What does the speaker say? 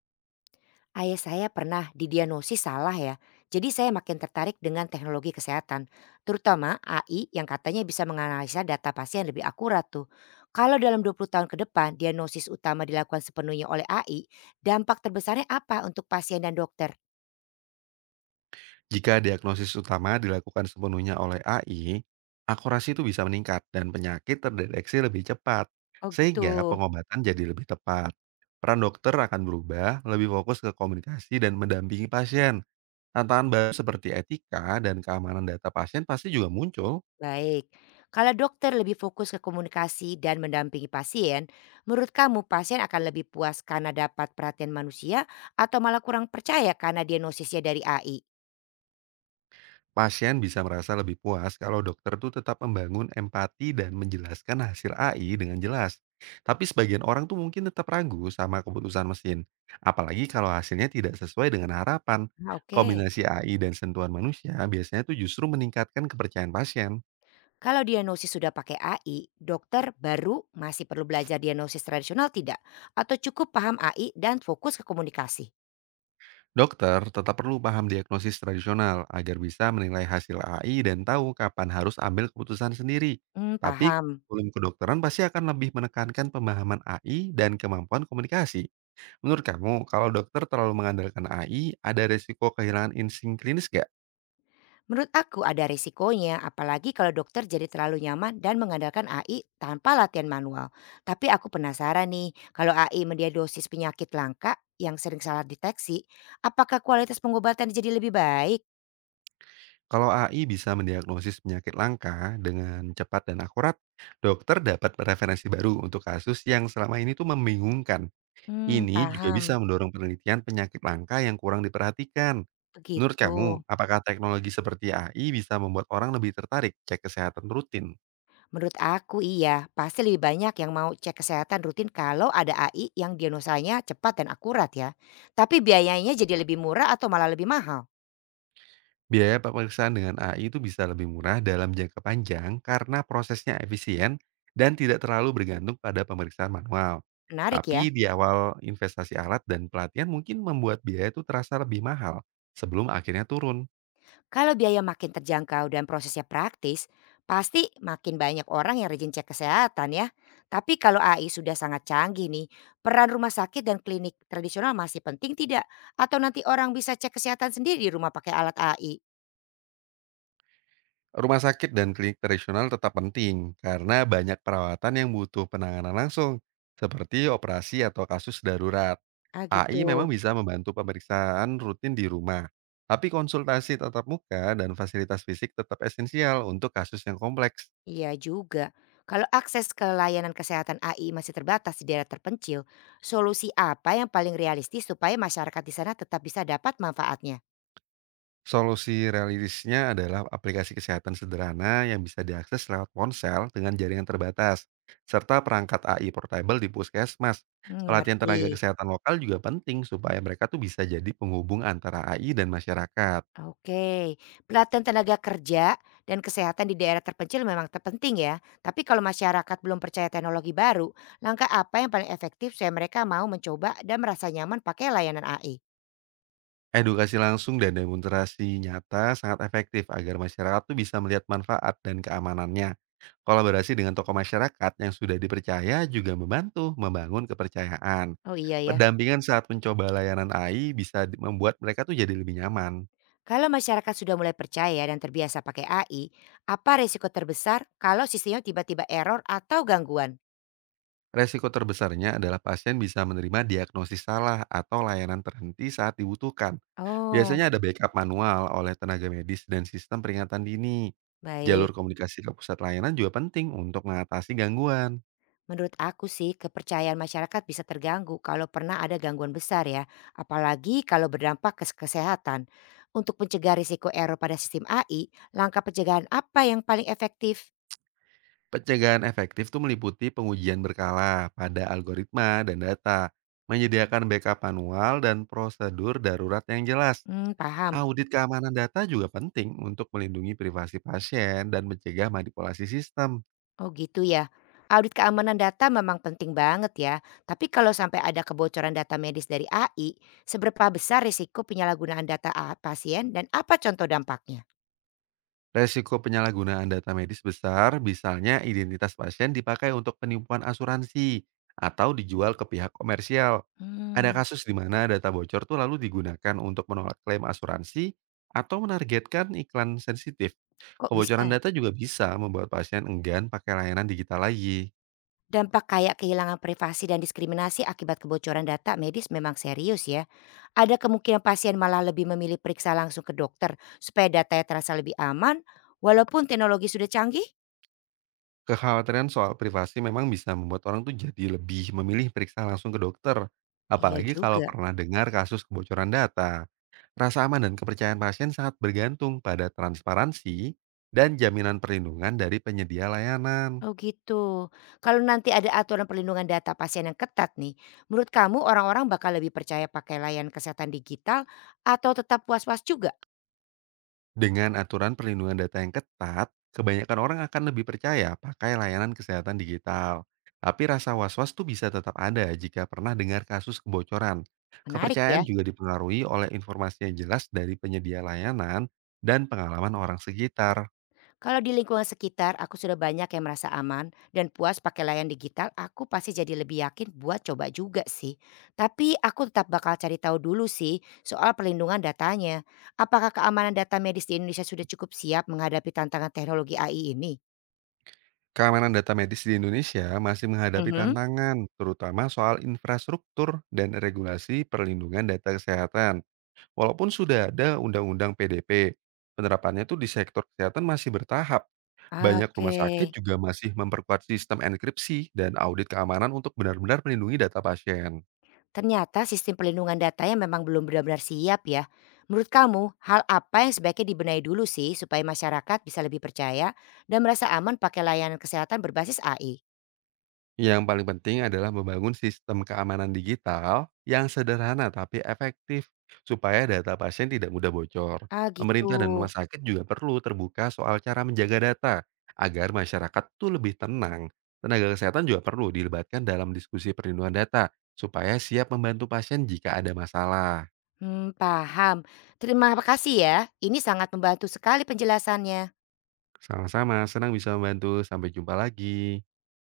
Ayah saya pernah didiagnosis salah ya. Jadi saya makin tertarik dengan teknologi kesehatan, terutama AI yang katanya bisa menganalisa data pasien lebih akurat tuh. Kalau dalam 20 tahun ke depan diagnosis utama dilakukan sepenuhnya oleh AI, dampak terbesarnya apa untuk pasien dan dokter? Jika diagnosis utama dilakukan sepenuhnya oleh AI, akurasi itu bisa meningkat dan penyakit terdeteksi lebih cepat, Oh gitu. sehingga pengobatan jadi lebih tepat. Peran dokter akan berubah, lebih fokus ke komunikasi dan mendampingi pasien. Tantangan baru seperti etika dan keamanan data pasien pasti juga muncul. Baik. Kalau dokter lebih fokus ke komunikasi dan mendampingi pasien, menurut kamu pasien akan lebih puas karena dapat perhatian manusia atau malah kurang percaya karena diagnosisnya dari AI? Pasien bisa merasa lebih puas kalau dokter tuh tetap membangun empati dan menjelaskan hasil AI dengan jelas. Tapi sebagian orang tuh mungkin tetap ragu sama keputusan mesin. Apalagi kalau hasilnya tidak sesuai dengan harapan. Ah, oke. Kombinasi AI dan sentuhan manusia biasanya tuh justru meningkatkan kepercayaan pasien. Kalau diagnosis sudah pakai AI, dokter baru masih perlu belajar diagnosis tradisional tidak? Atau cukup paham AI dan fokus ke komunikasi? Dokter tetap perlu paham diagnosis tradisional agar bisa menilai hasil AI dan tahu kapan harus ambil keputusan sendiri. Hmm, Tapi paham. kurikulum kedokteran pasti akan lebih menekankan pemahaman AI dan kemampuan komunikasi. Menurut kamu, kalau dokter terlalu mengandalkan AI, ada resiko kehilangan insting klinis nggak? Menurut aku ada risikonya, apalagi kalau dokter jadi terlalu nyaman dan mengandalkan AI tanpa latihan manual. Tapi aku penasaran nih, kalau AI mendiagnosis penyakit langka yang sering salah deteksi, apakah kualitas pengobatan jadi lebih baik? Kalau AI bisa mendiagnosis penyakit langka dengan cepat dan akurat, dokter dapat referensi baru untuk kasus yang selama ini tuh membingungkan. Hmm, Ini juga bisa paham. mendorong penelitian penyakit langka yang kurang diperhatikan. Menurut Begitu. kamu, apakah teknologi seperti AI bisa membuat orang lebih tertarik cek kesehatan rutin? Menurut aku iya, pasti lebih banyak yang mau cek kesehatan rutin kalau ada AI yang diagnosanya cepat dan akurat ya. Tapi biayanya jadi lebih murah atau malah lebih mahal? Biaya pemeriksaan dengan AI itu bisa lebih murah dalam jangka panjang karena prosesnya efisien dan tidak terlalu bergantung pada pemeriksaan manual. Menarik ya. Tapi di awal investasi alat dan pelatihan mungkin membuat biaya itu terasa lebih mahal sebelum akhirnya turun. Kalau biaya makin terjangkau dan prosesnya praktis, pasti makin banyak orang yang rajin cek kesehatan ya. Tapi kalau AI sudah sangat canggih nih, peran rumah sakit dan klinik tradisional masih penting tidak? Atau nanti orang bisa cek kesehatan sendiri di rumah pakai alat AI? Rumah sakit dan klinik tradisional tetap penting karena banyak perawatan yang butuh penanganan langsung, seperti operasi atau kasus darurat. Ah AI memang gitu. bisa membantu pemeriksaan rutin di rumah, tapi konsultasi tatap muka dan fasilitas fisik tetap esensial untuk kasus yang kompleks. Iya juga. Kalau akses ke layanan kesehatan AI masih terbatas di daerah terpencil, solusi apa yang paling realistis supaya masyarakat di sana tetap bisa dapat manfaatnya? Solusi realistisnya adalah aplikasi kesehatan sederhana yang bisa diakses lewat ponsel dengan jaringan terbatas, serta perangkat AI portable di puskesmas. Hmm, Pelatihan tenaga mengerti. kesehatan lokal juga penting supaya mereka tuh bisa jadi penghubung antara AI dan masyarakat. Oke, pelatihan tenaga kerja dan kesehatan di daerah terpencil memang terpenting ya. Tapi kalau masyarakat belum percaya teknologi baru, langkah apa yang paling efektif supaya mereka mau mencoba dan merasa nyaman pakai layanan AI? Edukasi langsung dan demonstrasi nyata sangat efektif agar masyarakat tuh bisa melihat manfaat dan keamanannya. Kolaborasi dengan tokoh masyarakat yang sudah dipercaya juga membantu membangun kepercayaan. Oh iya ya. Pendampingan saat mencoba layanan AI bisa membuat mereka tuh jadi lebih nyaman. Kalau masyarakat sudah mulai percaya dan terbiasa pakai AI, apa resiko terbesar kalau sistemnya tiba-tiba error atau gangguan? Resiko terbesarnya adalah pasien bisa menerima diagnosis salah atau layanan terhenti saat dibutuhkan. Oh, Biasanya ada backup manual oleh tenaga medis dan sistem peringatan dini. Jalur baik. komunikasi ke pusat layanan juga penting untuk mengatasi gangguan. Menurut aku sih, kepercayaan masyarakat bisa terganggu kalau pernah ada gangguan besar ya, apalagi kalau berdampak ke kesehatan. Untuk mencegah risiko error pada sistem AI, langkah pencegahan apa yang paling efektif? Pencegahan efektif itu meliputi pengujian berkala pada algoritma dan data, menyediakan backup manual dan prosedur darurat yang jelas. Hmm, paham. Audit keamanan data juga penting untuk melindungi privasi pasien dan mencegah manipulasi sistem. Oh gitu ya. Audit keamanan data memang penting banget ya. Tapi kalau sampai ada kebocoran data medis dari AI, seberapa besar risiko penyalahgunaan data pasien dan apa contoh dampaknya? Resiko penyalahgunaan data medis besar, misalnya identitas pasien dipakai untuk penipuan asuransi atau dijual ke pihak komersial. Ada Hmm, kasus di mana data bocor tuh lalu digunakan untuk menolak klaim asuransi atau menargetkan iklan sensitif. kok bisa, Kebocoran ya? data juga bisa membuat pasien enggan pakai layanan digital lagi. Dampak kayak kehilangan privasi dan diskriminasi akibat kebocoran data medis memang serius ya. Ada kemungkinan pasien malah lebih memilih periksa langsung ke dokter supaya datanya terasa lebih aman walaupun teknologi sudah canggih? Kekhawatiran soal privasi memang bisa membuat orang tuh jadi lebih memilih periksa langsung ke dokter, Iya apalagi kalau juga. pernah dengar kasus kebocoran data. Rasa aman dan kepercayaan pasien sangat bergantung pada transparansi dan jaminan perlindungan dari penyedia layanan. Oh gitu. Kalau nanti ada aturan perlindungan data pasien yang ketat nih, menurut kamu orang-orang bakal lebih percaya pakai layanan kesehatan digital atau tetap puas-puas juga? Dengan aturan perlindungan data yang ketat, kebanyakan orang akan lebih percaya pakai layanan kesehatan digital. Tapi rasa was-was tuh bisa tetap ada jika pernah dengar kasus kebocoran. Menarik ya. Kepercayaan juga dipengaruhi oleh informasi yang jelas dari penyedia layanan dan pengalaman orang sekitar. Kalau di lingkungan sekitar aku sudah banyak yang merasa aman dan puas pakai layanan digital, aku pasti jadi lebih yakin buat coba juga sih. Tapi aku tetap bakal cari tahu dulu sih soal perlindungan datanya. Apakah keamanan data medis di Indonesia sudah cukup siap menghadapi tantangan teknologi AI ini? Keamanan data medis di Indonesia masih menghadapi Mhm. tantangan, terutama soal infrastruktur dan regulasi perlindungan data kesehatan. Walaupun sudah ada undang-undang PDP, penerapannya tuh di sektor kesehatan masih bertahap. Ah, Banyak rumah oke. sakit juga masih memperkuat sistem enkripsi dan audit keamanan untuk benar-benar melindungi data pasien. Ternyata sistem pelindungan datanya memang belum benar-benar siap ya. Menurut kamu, hal apa yang sebaiknya dibenahi dulu sih supaya masyarakat bisa lebih percaya dan merasa aman pakai layanan kesehatan berbasis AI? Yang paling penting adalah membangun sistem keamanan digital yang sederhana tapi efektif, supaya data pasien tidak mudah bocor. Ah gitu. Pemerintah dan rumah sakit juga perlu terbuka soal cara menjaga data, agar masyarakat tuh lebih tenang. Tenaga kesehatan juga perlu dilibatkan dalam diskusi perlindungan data, supaya siap membantu pasien jika ada masalah. Hmm, paham. Terima kasih ya. Ini sangat membantu sekali penjelasannya. Sama-sama, senang bisa membantu. Sampai jumpa lagi.